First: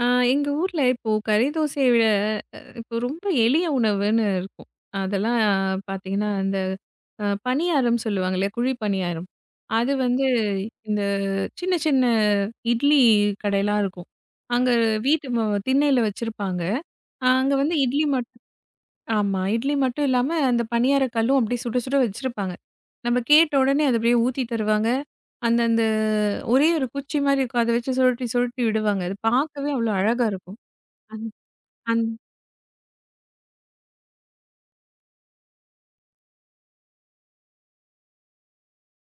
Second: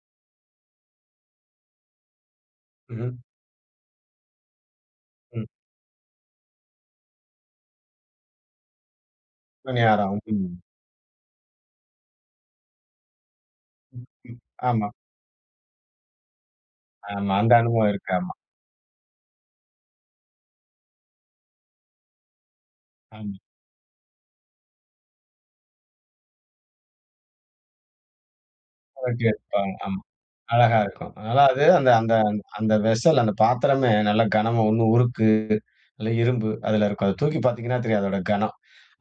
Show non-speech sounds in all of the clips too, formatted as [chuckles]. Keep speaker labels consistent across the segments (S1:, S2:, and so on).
S1: ஆ, எங்க ஊர்ல இப்போ கறி தோசைய விட, இப்போ
S2: உஹ்ம்.
S1: ரொம்ப எளிய உணவுன்னு இருக்கும். அதெல்லாம்
S2: ம்.
S1: பாத்தீங்கன்னா அந்த, அ பணியாரம் சொல்லுவாங்க இல்லையா? குழி பணியாரம்.
S2: இவங்க
S1: அது
S2: யாரும்.
S1: வந்து,
S2: [unintelligible]
S1: இந்த சின்ன, சின்ன இட்லி கடையெல்லாம் இருக்கும்.
S2: ம்ஹ்ம்,
S1: அங்க
S2: ஆமா.
S1: வீட்டு மு திண்ணையில வச்சிருப்பாங்க. ஆ,
S2: ஆமா. அந்த
S1: அங்க வந்து
S2: அனுபவம்
S1: இட்லி
S2: இருக்கு,
S1: மட்டு
S2: ஆமா.
S1: ஆமா, இட்லி மட்டும் இல்லாம அந்த பணியாரக் கல்லும் அப்படியே சுடச் சுட வச்சிருப்பாங்க. நம்ம
S2: ஆமா.
S1: கேட்ட உடனே, அது அப்படியே ஊத்தித் தருவாங்க. அந்த அந்த ஒரே ஒரு குச்சி மாதிரி இருக்கும். அதை வச்சு சுழட்டி, சுழட்டி விடுவாங்க. அது பாக்கவே
S2: ஆட்டிவைப்பாங்க.
S1: அவ்வளவு
S2: ஆமா,
S1: அழகா இருக்கும்.
S2: அழகா இருக்கும்.
S1: அந்
S2: அதாவது அது, அந்த
S1: அந்
S2: அந்த அந்த வெஸல், அந்த பாத்திரமே நல்லா கனமா, ஒண்ணு உருக்கு, இல்ல இரும்பு அதுல இருக்கும். அதை தூக்கிப் பாத்தீங்கன்னா தெரியும், அதோட கனம்.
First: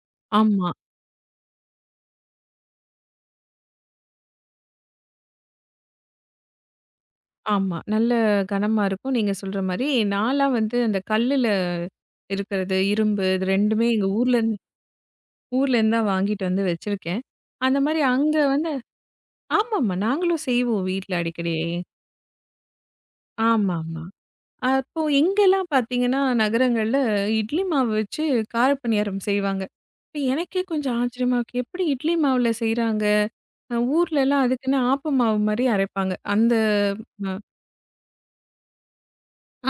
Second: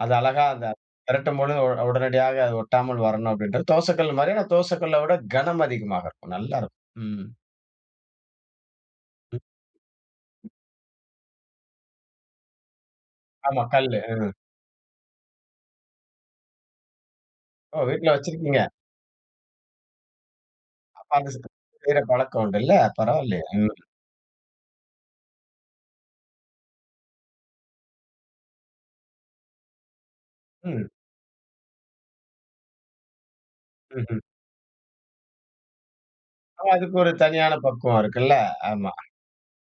S2: அது அழகா அந்த
S1: ஆமா.
S2: பிரட்டும் பொழுது ஒட உடனடியாக அது ஒட்டாமல் வரணும் அப்படின்றது தோசைக்கல்லு மாதிரி, ஆனா தோசைக்கல்லை விட கனம் அதிகமாக இருக்கும், நல்லா இருக்கும். ம்.
S1: ஆமா. நல்ல கனமா இருக்கும். நீங்க
S2: ம்,
S1: சொல்ற மாரி. நான் எல்லாம் வந்து அந்த கல்லுல இருக்கிறது, இரும்பு இது
S2: ஆமா,
S1: 2மே
S2: கல்லு.
S1: எங்க
S2: ம்.
S1: ஊர்ல இருந்து ஊர்ல இருந்துதான் வாங்கிட்டு வந்து வச்சிருக்கேன். அந்த
S2: ஓ!
S1: மாதிரி
S2: வீட்ல
S1: அங்க
S2: வச்சிருக்கீங்க.
S1: வந்து ஆமா, ஆமா, நாங்களும் செய்வோம் வீட்ல
S2: அப்போ அந்த [unintelligible]
S1: அடிக்கடி.
S2: செய்ற பழக்கம் உண்டு இல்ல? பரவாயில்லையே! ம்.
S1: ஆமா, ஆமா. அப்போ இங்கெல்லாம் பாத்தீங்கன்னா நகரங்கள்ல, இட்லி மாவு வச்சு காரப்பணியாரம் செய்வாங்க. இப்ப எனக்கே
S2: ம்.
S1: கொஞ்சம் ஆச்சரியமா இருக்கு, எப்டி இட்லி மாவுல செய்றாங்க?
S2: ம்ஹ்ம்.
S1: ஊர்ல எல்லாம் அதுக்குன்னே ஆப்ப மாவு மாதிரி அரைப்பாங்க. அந்த
S2: ஆனா, அதுக்கு ஒரு
S1: அ.
S2: தனியான பக்குவம் இருக்குல? ஆமா.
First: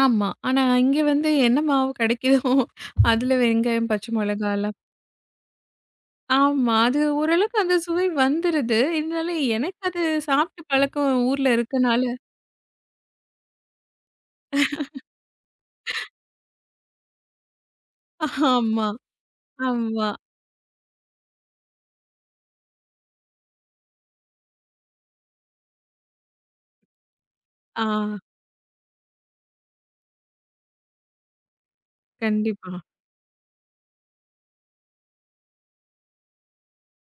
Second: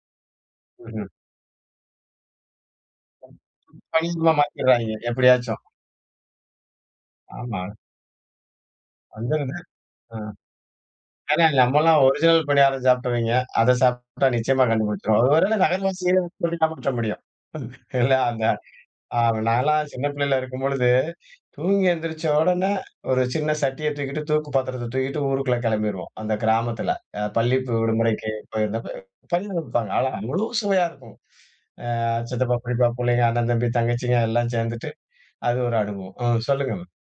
S1: ஆமா. ஆனா, இங்க
S2: ம்ஹ்ம்.
S1: வந்து என்ன மாவு கிடைக்குதோ அதுல வெங்காயம், பச்சை
S2: [unintelligible]
S1: மிளகாய் எல்லாம்
S2: மாத்திருவாய்ங்க எப்படியாச்சும்.
S1: ஆமா. அது ஓரளவுக்கு
S2: ஆமா.
S1: அந்த சுவை வந்துருது. இருந்தாலும்,
S2: வந்துருது.
S1: எனக்கு அது
S2: ஹ்ம்.
S1: சாப்பிட்டு பழக்கம்,
S2: ஏன்னா,
S1: ஊர்ல
S2: நம்ம எல்லாம்
S1: இருக்கனால
S2: ஒரிஜினல் பணியாரம் சாப்பிட்டவங்க, அதை சாப்பிட்டா நிச்சயமா கண்டுபுடிச்சிரும். ஒருவேளை
S1: [laughs]
S2: நகர்வாசியில வந்து [unintelligible] காமிச்ச முடியும். இல்ல, அந்த
S1: [chuckles] ஆம்மா,
S2: அ நான் எல்லாம் சின்ன
S1: ஆம்மா.
S2: பிள்ளையா இருக்கும் பொழுது, தூங்கி எந்திரிச்ச உடனே ஒரு சின்ன சட்டிய தூக்கிட்டு, தூக்கு பாத்திரத்தை தூக்கிட்டு ஊருக்குள்ள கிளம்பிருவோம், அந்த கிராமத்துல, அ பள்ளி
S1: ஆ.
S2: விடுமுறைக்கு போயிருந்தப்ப. பணியாரம் விப்பாங்க, ஆனா, முழு சுவையா இருக்கும். அ சித்தப்பா,
S1: கண்டிப்பா.
S2: பெரியப்பா பிள்ளைங்க, அண்ணன், தம்பி, தங்கச்சிங்க எல்லாம் சேர்ந்துட்டு, அது ஒரு அனுபவம். ம், சொல்லுங்க மேம்.